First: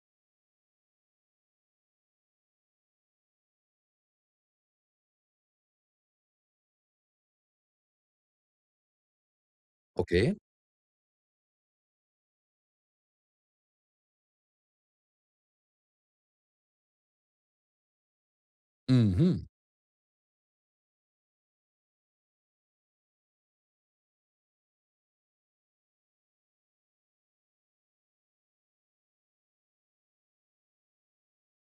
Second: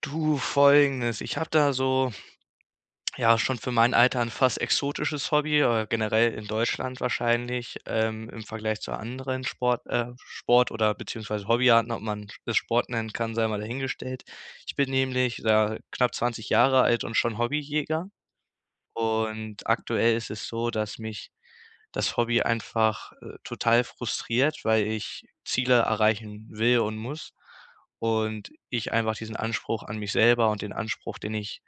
Du, Folgendes: Ich habe da so, ja, schon für mein Alter ein fast exotisches Hobby, oder generell in Deutschland wahrscheinlich, im Vergleich zu anderen Okay. Sport oder beziehungsweise Hobbyarten, ob man es Sport nennen kann, sei mal dahingestellt. Ich bin nämlich, ja, knapp 20 Jahre alt und schon Hobbyjäger. Mhm. Und aktuell ist es so, dass mich das Hobby einfach, total frustriert, weil ich Ziele erreichen will und muss und ich einfach diesen Anspruch an mich selber und den Anspruch, den ich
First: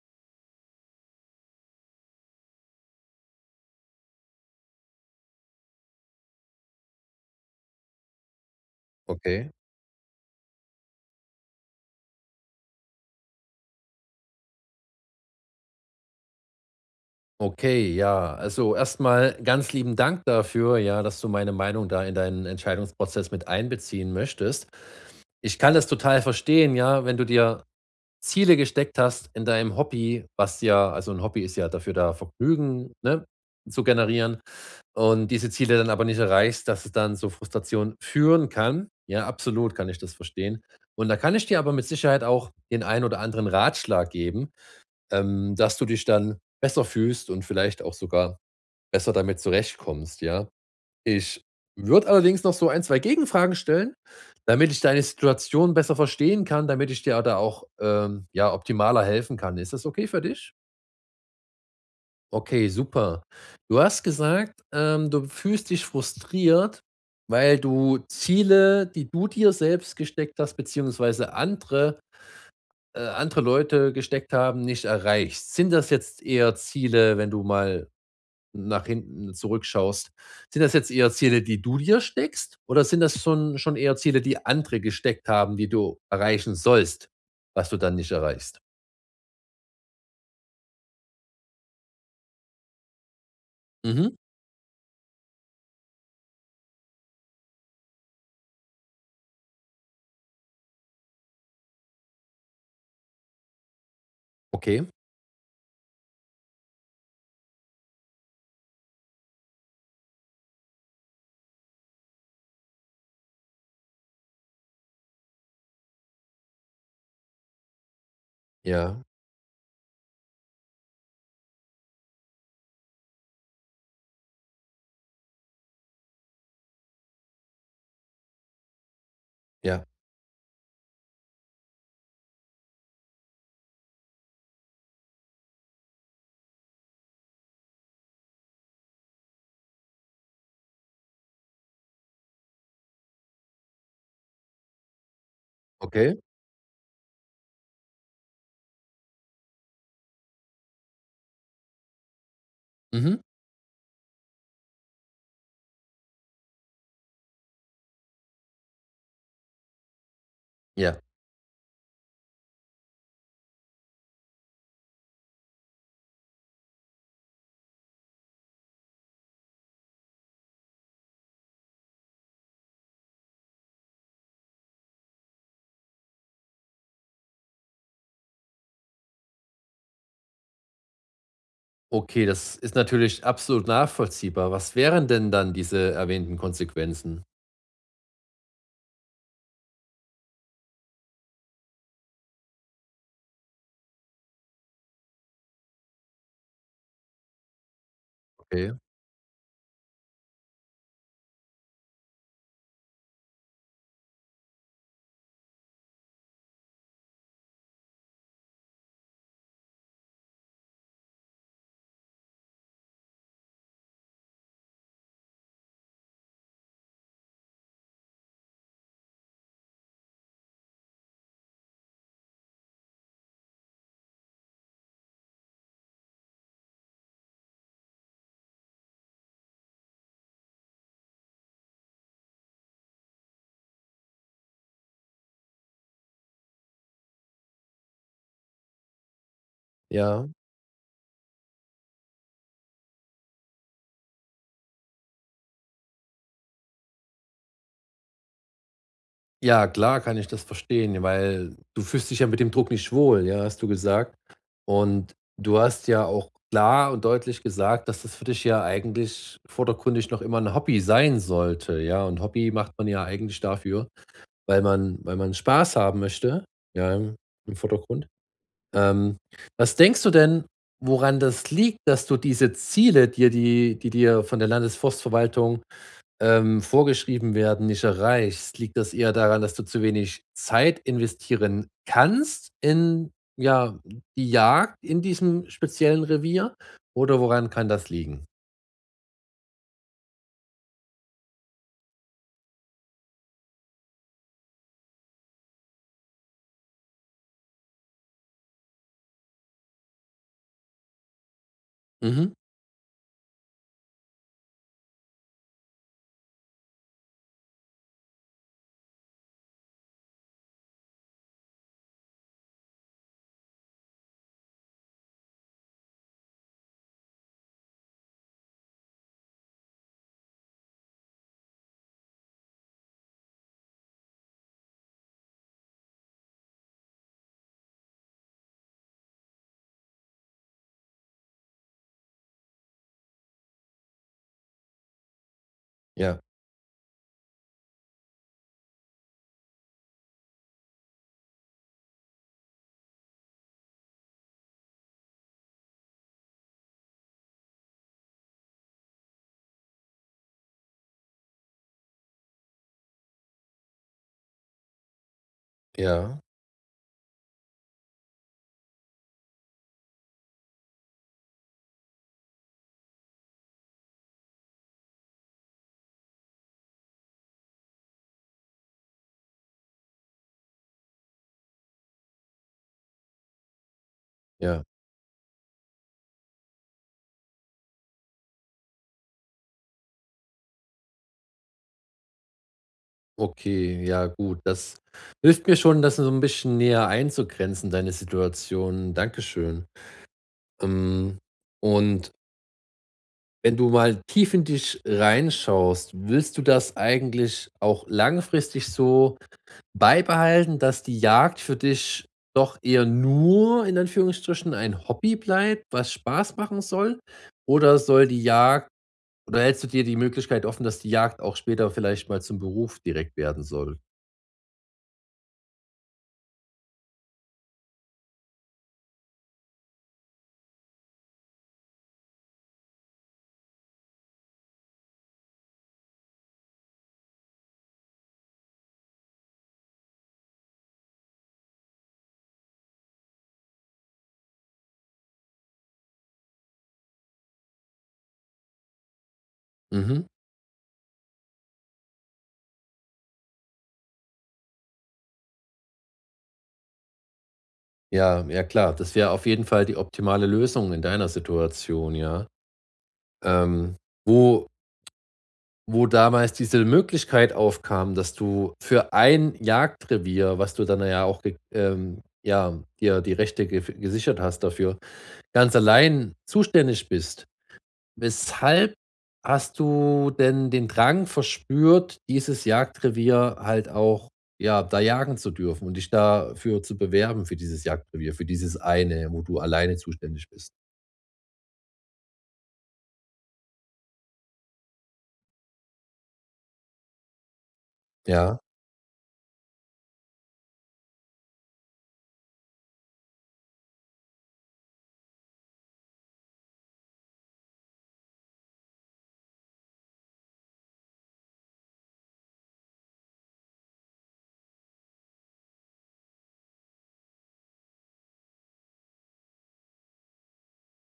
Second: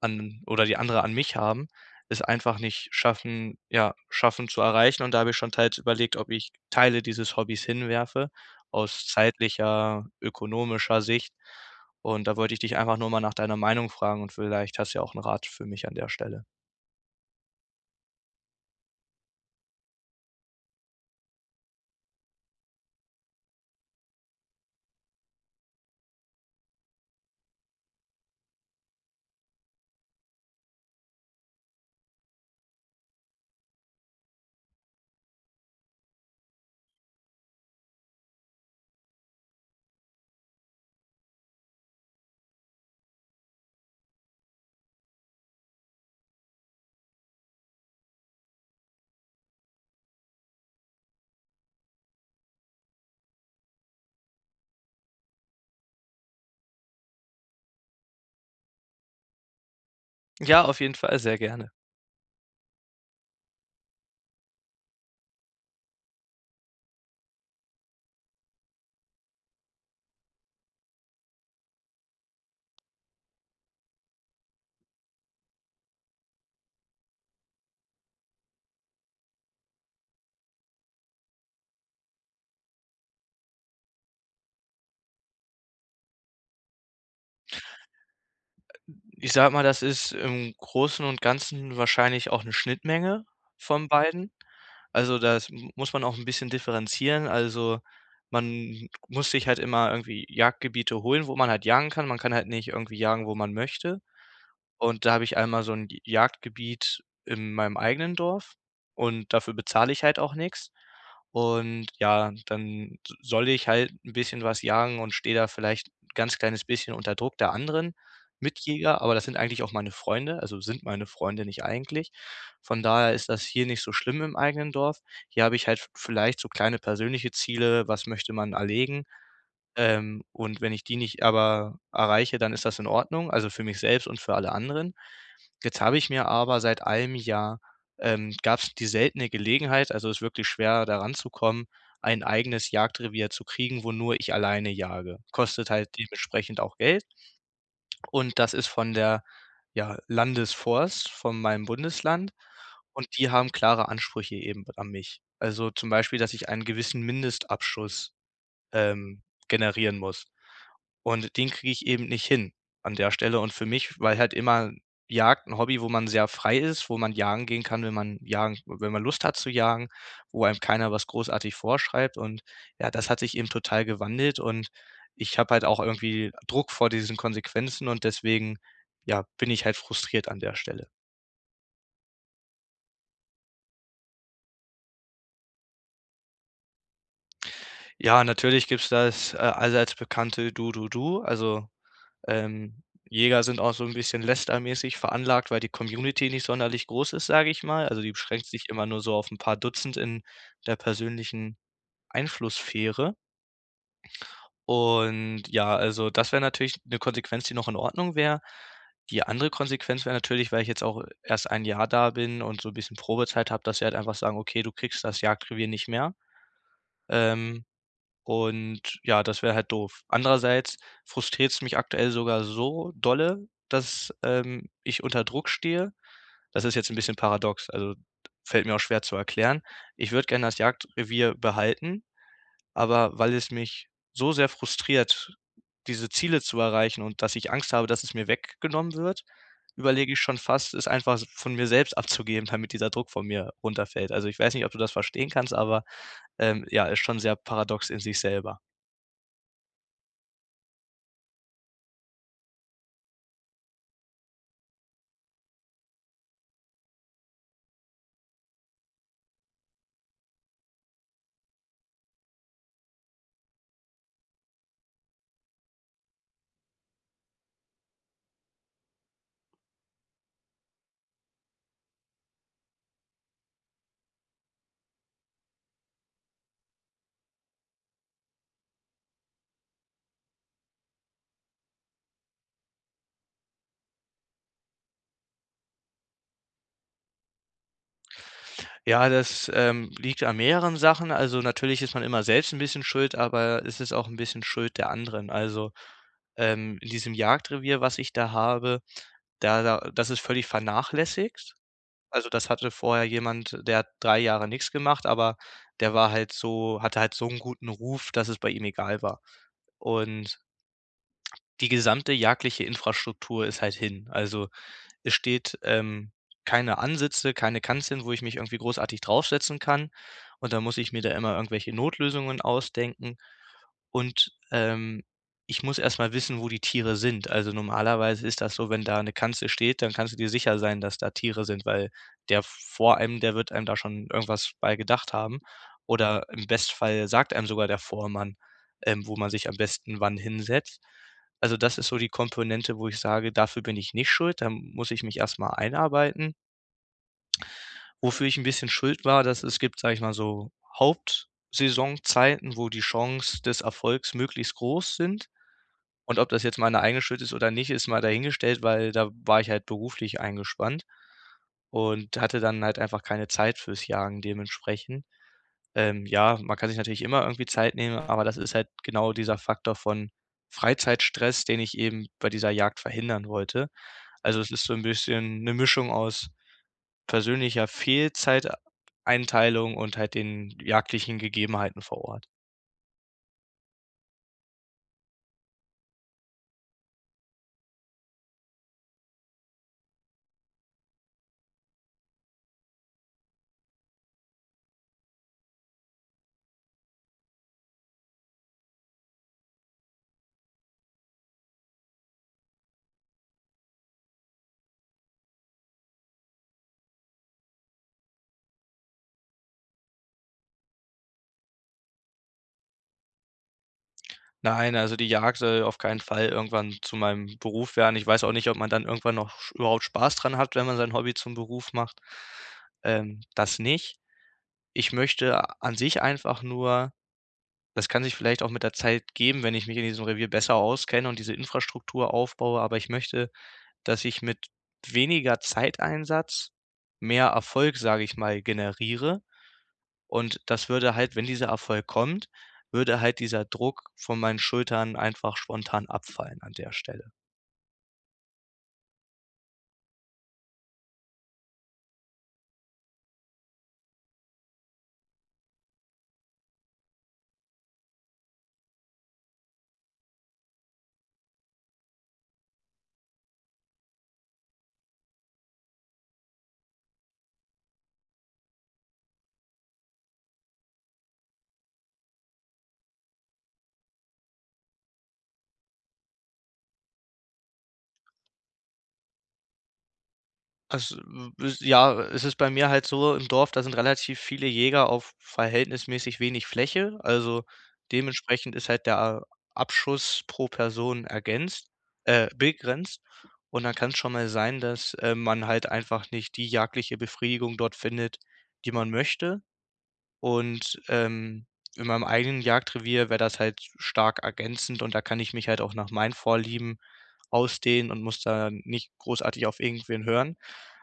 an oder die andere an mich haben, es einfach nicht schaffen ja, schaffen zu erreichen. Und da habe ich schon teils überlegt, ob ich Teile dieses Hobbys hinwerfe aus Okay. zeitlicher, ökonomischer Sicht. Und da wollte ich dich einfach nur mal nach deiner Meinung fragen und vielleicht hast du ja auch einen Rat für mich an der Stelle. Okay, ja. Also erstmal ganz lieben Dank dafür, ja, dass du meine Meinung da in deinen Entscheidungsprozess mit einbeziehen möchtest. Ich kann das total verstehen, ja, wenn du dir Ziele gesteckt hast in deinem Hobby. Was ja, also, ein Hobby ist ja dafür da, Vergnügen, ne, zu generieren, und diese Ziele dann aber nicht erreichst, dass es dann zu Frustration führen kann. Ja, absolut kann ich das verstehen. Und da kann ich dir aber mit Sicherheit auch den einen oder anderen Ratschlag geben, dass du dich dann besser fühlst und vielleicht auch sogar besser damit zurechtkommst, ja. Ich würde allerdings noch so ein 2 Gegenfragen stellen, damit ich deine Situation besser verstehen kann, damit ich dir da auch, ja, optimaler helfen kann. Ist das okay für dich? Ja, auf jeden Fall, sehr gerne. Okay, super. Du hast gesagt, du fühlst dich frustriert, weil du Ziele, die du dir selbst gesteckt hast, beziehungsweise andere andere Leute gesteckt haben, nicht erreichst? Sind das jetzt eher Ziele, wenn du mal nach hinten zurückschaust, sind das jetzt eher Ziele, die du dir steckst? Oder sind das schon eher Ziele, die andere gesteckt haben, die du erreichen sollst, was du dann nicht erreichst? Ich sag mal, das ist im Großen und Ganzen wahrscheinlich auch eine Schnittmenge von Mhm. beiden. Also, das m muss man auch ein bisschen differenzieren. Also, man muss sich halt immer irgendwie Jagdgebiete holen, wo man halt jagen kann. Man kann halt nicht irgendwie jagen, wo man möchte. Okay. Und da habe ich einmal so ein J Jagdgebiet in meinem eigenen Dorf und dafür bezahle ich halt auch nichts. Und ja, dann s soll ich halt ein bisschen was jagen und stehe da vielleicht 'n ganz kleines bisschen unter Druck der anderen. Mitjäger, Ja. aber das sind eigentlich auch meine Freunde, also sind meine Freunde, nicht eigentlich. Von daher ist das hier nicht so schlimm im eigenen Dorf. Hier habe ich halt v vielleicht so kleine persönliche Ziele, was möchte man erlegen, Ja. Und wenn ich die nicht aber erreiche, dann ist das in Ordnung, also für mich selbst und für alle anderen. Jetzt habe ich mir aber seit einem Jahr gab es die seltene Gelegenheit, also es ist wirklich schwer, daran zu kommen, ein eigenes Jagdrevier zu kriegen, wo nur ich alleine jage. Kostet halt Okay. dementsprechend auch Geld und das ist von der, ja, Landesforst von meinem Bundesland und Mhm. die haben klare Ansprüche eben an mich. Also, zum Beispiel, dass ich einen gewissen Mindestabschuss, ähm, generieren muss. Ja. Und den kriege ich eben nicht hin an der Stelle. Und für mich, weil halt immer Jagd ein Hobby, wo man sehr frei ist, wo man jagen gehen kann, wenn man Lust hat zu jagen, wo einem keiner was großartig vorschreibt. Und ja, das hat sich eben total gewandelt und ich habe halt auch irgendwie Druck vor diesen Konsequenzen und deswegen, ja, bin ich halt frustriert an der Stelle. Okay, das ist natürlich absolut nachvollziehbar. Was wären denn dann diese erwähnten Konsequenzen? Ja, natürlich gibt's das, allseits bekannte „Du, du“, also. Ähm, Jäger sind auch so ein bisschen lästermäßig veranlagt, weil die Community nicht sonderlich groß ist, sage ich mal. Also, die beschränkt sich Okay. immer nur so auf ein paar Dutzend in der persönlichen Einflusssphäre. Und ja, also, das wäre natürlich eine Konsequenz, die noch in Ordnung wäre. Die andere Konsequenz wäre natürlich, weil ich jetzt auch erst ein Jahr da bin und so ein bisschen Probezeit habe, dass sie halt einfach sagen: „Okay, du kriegst das Jagdrevier nicht mehr.“ Ähm, und ja, das wäre halt doof. Andererseits frustriert es mich aktuell sogar so dolle, dass, ich unter Druck stehe. Das ist jetzt ein bisschen paradox, also, fällt mir auch schwer zu erklären. Ich würde gerne das Jagdrevier behalten, aber weil es mich so sehr frustriert, diese Ziele zu erreichen und dass ich Angst habe, dass es mir weggenommen wird, überlege ich Ja. schon fast, es einfach s von mir selbst abzugeben, damit dieser Druck von mir runterfällt. Also, ich weiß nicht, ob du das verstehen kannst, aber, ja, ist schon sehr paradox in sich selber. Ja, klar kann ich das verstehen, weil du fühlst dich ja mit dem Druck nicht wohl, ja, hast du gesagt. Und du hast ja auch klar und deutlich gesagt, dass das für dich ja eigentlich vordergründig noch immer ein Hobby sein sollte, ja? Und Hobby macht man ja eigentlich dafür, weil man Spaß haben möchte, ja, im im Vordergrund. Ähm, was denkst du denn, woran das liegt, dass du diese Ziele dir die dir von der Landesforstverwaltung vorgeschrieben werden, nicht erreichst, liegt das eher daran, dass du zu wenig Zeit investieren kannst in, ja, die Jagd in diesem speziellen Revier? Oder woran kann das liegen? Ja, das, liegt an mehreren Sachen. Also, natürlich ist man immer selbst ein bisschen schuld, aber es ist auch ein bisschen Schuld der anderen. Also, in diesem Jagdrevier, was ich da habe, da das ist völlig vernachlässigt. Also, Mhm. das hatte vorher jemand, der hat 3 Jahre nichts gemacht, aber der war halt so hatte halt so einen guten Ruf, dass es bei ihm egal war. Und die gesamte jagdliche Infrastruktur ist halt hin. Also es steht, keine Ansitze, keine Kanzeln, wo ich mich irgendwie großartig draufsetzen kann. Und dann muss ich mir da immer irgendwelche Notlösungen ausdenken. Und, ich muss erst mal wissen, wo die Tiere sind. Also, normalerweise ist das so, wenn da eine Kanzel steht, dann kannst du dir sicher sein, dass da Tiere sind, weil der vor einem, der wird einem da schon irgendwas bei gedacht haben. Ja, Oder im Bestfall sagt einem sogar der Vormann, wo man sich am besten wann hinsetzt. Also, das ist so die Komponente, wo ich sage, dafür bin ich nicht schuld, da muss ich mich erst mal einarbeiten. Wofür ich ein bisschen schuld war, dass es gibt, sage ich mal, so Hauptsaisonzeiten, wo die Chance des Erfolgs möglichst groß sind. Und ja, ob das jetzt meine eigene Schuld ist oder nicht, ist mal dahingestellt, weil da war ich halt beruflich eingespannt und hatte dann halt einfach keine Zeit fürs Jagen dementsprechend. Ja, man kann sich natürlich immer irgendwie Zeit nehmen, aber das ist halt genau dieser Faktor von Freizeitstress, den ich eben bei dieser Jagd verhindern wollte. Also, es ist ja. so ein bisschen eine Mischung aus persönlicher Fehlzeiteinteilung und halt den jagdlichen Gegebenheiten vor Ort. Okay, ja, gut. Das hilft mir schon, das so ein bisschen näher einzugrenzen, deine Situation. Dankeschön. Ähm, und wenn du mal tief in dich reinschaust, willst du das eigentlich auch langfristig so beibehalten, dass die Jagd für dich doch eher nur in Anführungsstrichen ein Hobby bleibt, was Spaß machen soll? Oder soll die Jagd oder hältst du dir die Möglichkeit offen, dass die Jagd auch später vielleicht mal zum Beruf direkt werden soll? Nein, also die Jagd soll auf keinen Fall irgendwann zu meinem Beruf werden. Ich weiß auch nicht, ob man dann irgendwann noch sch überhaupt Spaß dran hat, wenn man sein Hobby zum Beruf macht. Das nicht. Ich möchte an sich einfach nur das kann sich vielleicht auch mit der Zeit geben, wenn ich mich in diesem Revier besser auskenne und diese Infrastruktur aufbaue, aber ich möchte, dass ich mit weniger Zeiteinsatz mehr Erfolg, sage ich mal, generiere. Mhm. Und das würde halt wenn dieser Erfolg kommt, würde halt dieser Druck von meinen Schultern einfach spontan abfallen an der Stelle. Ja, ja klar, das wäre auf jeden Fall die optimale Lösung in deiner Situation, ja. Ähm, wo wo damals diese Möglichkeit aufkam, dass du für ein Jagdrevier, was du dann ja auch, ge ja, dir die Rechte ge gesichert hast dafür, ganz allein zuständig bist, weshalb hast du denn den Drang verspürt, dieses Jagdrevier halt auch, ja, da jagen zu dürfen und dich dafür zu bewerben, für dieses Jagdrevier, für dieses eine, wo du alleine zuständig bist? Also, w s ja, es ist bei mir halt so im Dorf, da sind relativ viele Jäger auf verhältnismäßig wenig Fläche. Also, Ja, dementsprechend ist halt der Abschuss pro Person ergänzt begrenzt. Und dann kann es schon mal sein, dass, man halt einfach nicht die jagdliche Befriedigung dort findet, die man möchte. Und, in meinem eigenen Jagdrevier wäre das halt stark ergänzend und da kann ich mich halt auch nach meinen Vorlieben ausdehnen und muss da nicht großartig auf irgendwen hören.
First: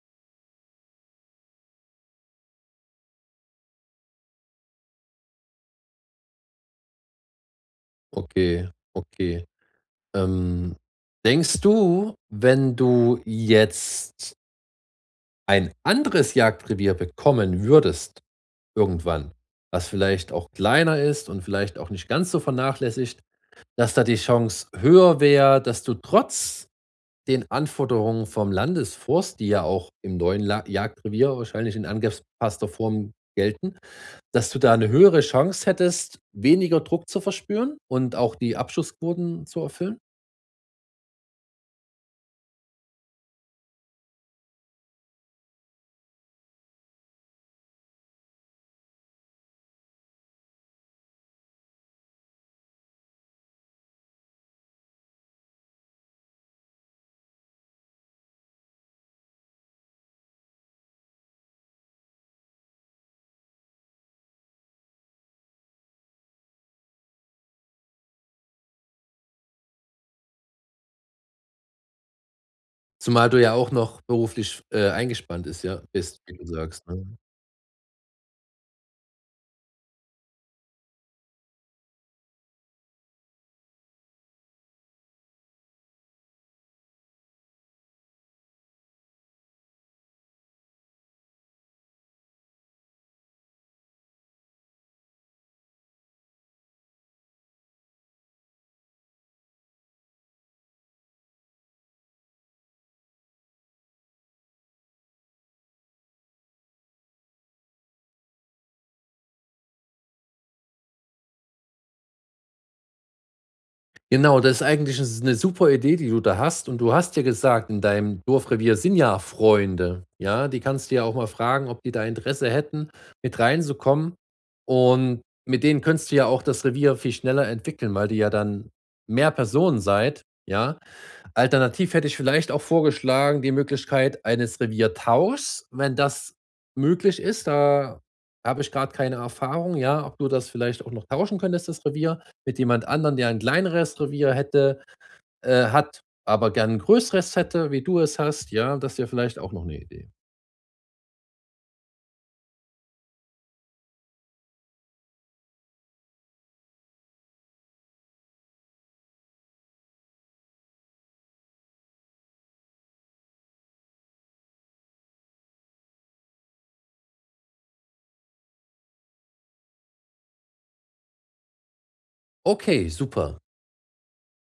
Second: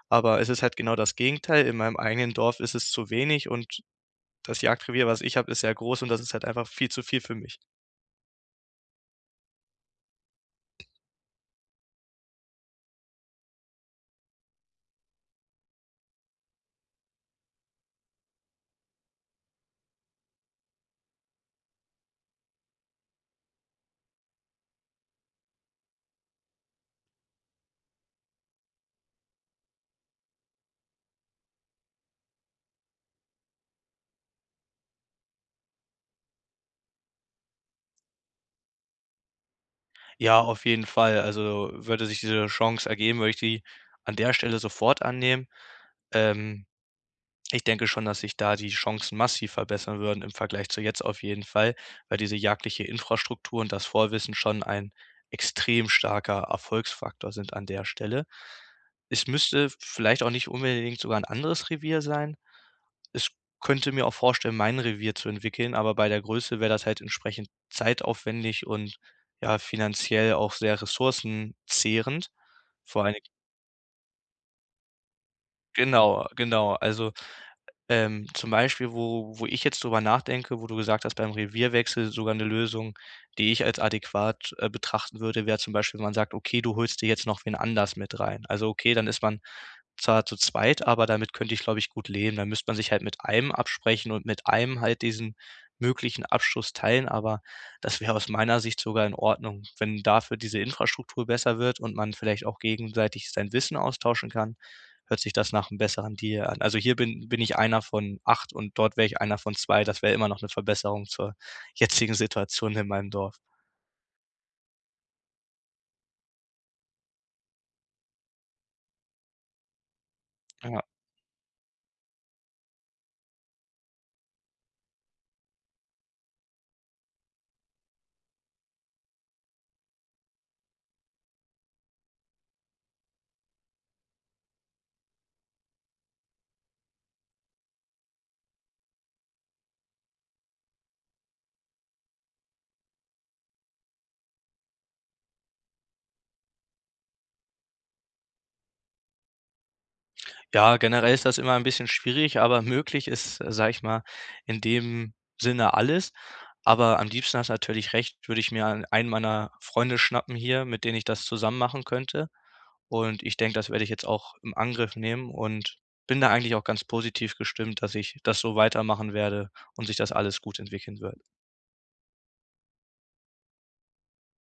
Aber es ist halt genau das Gegenteil. In meinem eigenen Dorf ist es zu wenig und das Jagdrevier, was ich habe, ist sehr groß und das ist halt einfach viel zu viel für mich. okay, okay. Ähm, denkst du, wenn du jetzt ein anderes Jagdrevier bekommen würdest irgendwann, was vielleicht auch kleiner ist und vielleicht auch nicht ganz so vernachlässigt, dass da die Chance höher wäre, dass du trotz den Anforderungen vom Landesforst, die ja auch im neuen La Jagdrevier wahrscheinlich in angepasster Form gelten, dass du da eine höhere Chance hättest, weniger Druck zu verspüren und auch die Abschussquoten zu erfüllen? Ja, auf jeden Fall. Also, würde sich diese Chance ergeben, würde ich die an der Stelle sofort annehmen. Ähm. Ich denke schon, dass sich da die Chancen massiv verbessern würden im Vergleich zu jetzt auf jeden Fall, weil diese jagdliche Infrastruktur und das Vorwissen schon ein extrem starker Erfolgsfaktor sind an der Stelle. Es müsste vielleicht auch nicht unbedingt sogar ein anderes Revier sein. Es könnte mir auch vorstellen, mein Revier zu entwickeln, aber bei der Größe wäre das halt entsprechend zeitaufwendig und, ja, finanziell auch sehr ressourcenzehrend. Vor allen Zumal du ja auch noch beruflich, eingespannt ist ja bist, genau, wie du genau. sagst, Also. ne? Zum Beispiel, wo ich jetzt drüber nachdenke, wo du gesagt hast, beim Revierwechsel sogar eine Lösung, die ich als adäquat, betrachten würde, wäre zum Beispiel, wenn man sagt: „Okay, du holst dir jetzt noch wen anders mit rein.“ Also, okay, dann ist man zwar zu zweit, aber damit könnte ich, glaube ich, gut leben. Dann müsste man sich halt mit einem absprechen und mit einem halt diesen möglichen Abschluss teilen, aber das wäre aus meiner Sicht sogar in Ordnung, wenn dafür diese Infrastruktur besser wird und man vielleicht auch gegenseitig sein Wissen austauschen kann hört sich das nach einem besseren Deal an. Also, hier bin ich einer von 8 und dort wäre ich einer von 2. Das wäre immer noch eine Verbesserung zur jetzigen Situation in meinem Dorf. Genau, das ist eigentlich 'n 'ne super Idee, die du da hast. Und du hast ja gesagt, in deinem Dorfrevier sind ja Freunde, ja? Die Ja. kannst du ja auch mal fragen, ob die da Interesse hätten, mit reinzukommen. Und mit denen könntest du ja auch das Revier viel schneller entwickeln, weil die ja dann mehr Personen seid, ja? Alternativ hätte ich vielleicht auch vorgeschlagen die Möglichkeit eines Reviertauschs, wenn das möglich ist. Da habe ich gerade keine Erfahrung, ja, ob du das vielleicht auch noch tauschen könntest, das Revier, mit jemand anderem, der ein kleineres Revier hätte hat, aber gern ein größeres hätte, wie du es hast, ja. Das wäre vielleicht auch noch eine Idee. Ja, generell ist das immer ein bisschen schwierig, aber möglich ist, sage ich mal, in dem Sinne alles. Aber am liebsten hast du natürlich recht, würde ich mir an einen meiner Freunde schnappen hier, mit denen ich das zusammen machen könnte. Und ich denke, das werde ich jetzt auch im Angriff nehmen und bin da eigentlich auch ganz positiv gestimmt, dass ich das so weitermachen werde und sich das alles gut entwickeln wird. Okay, super.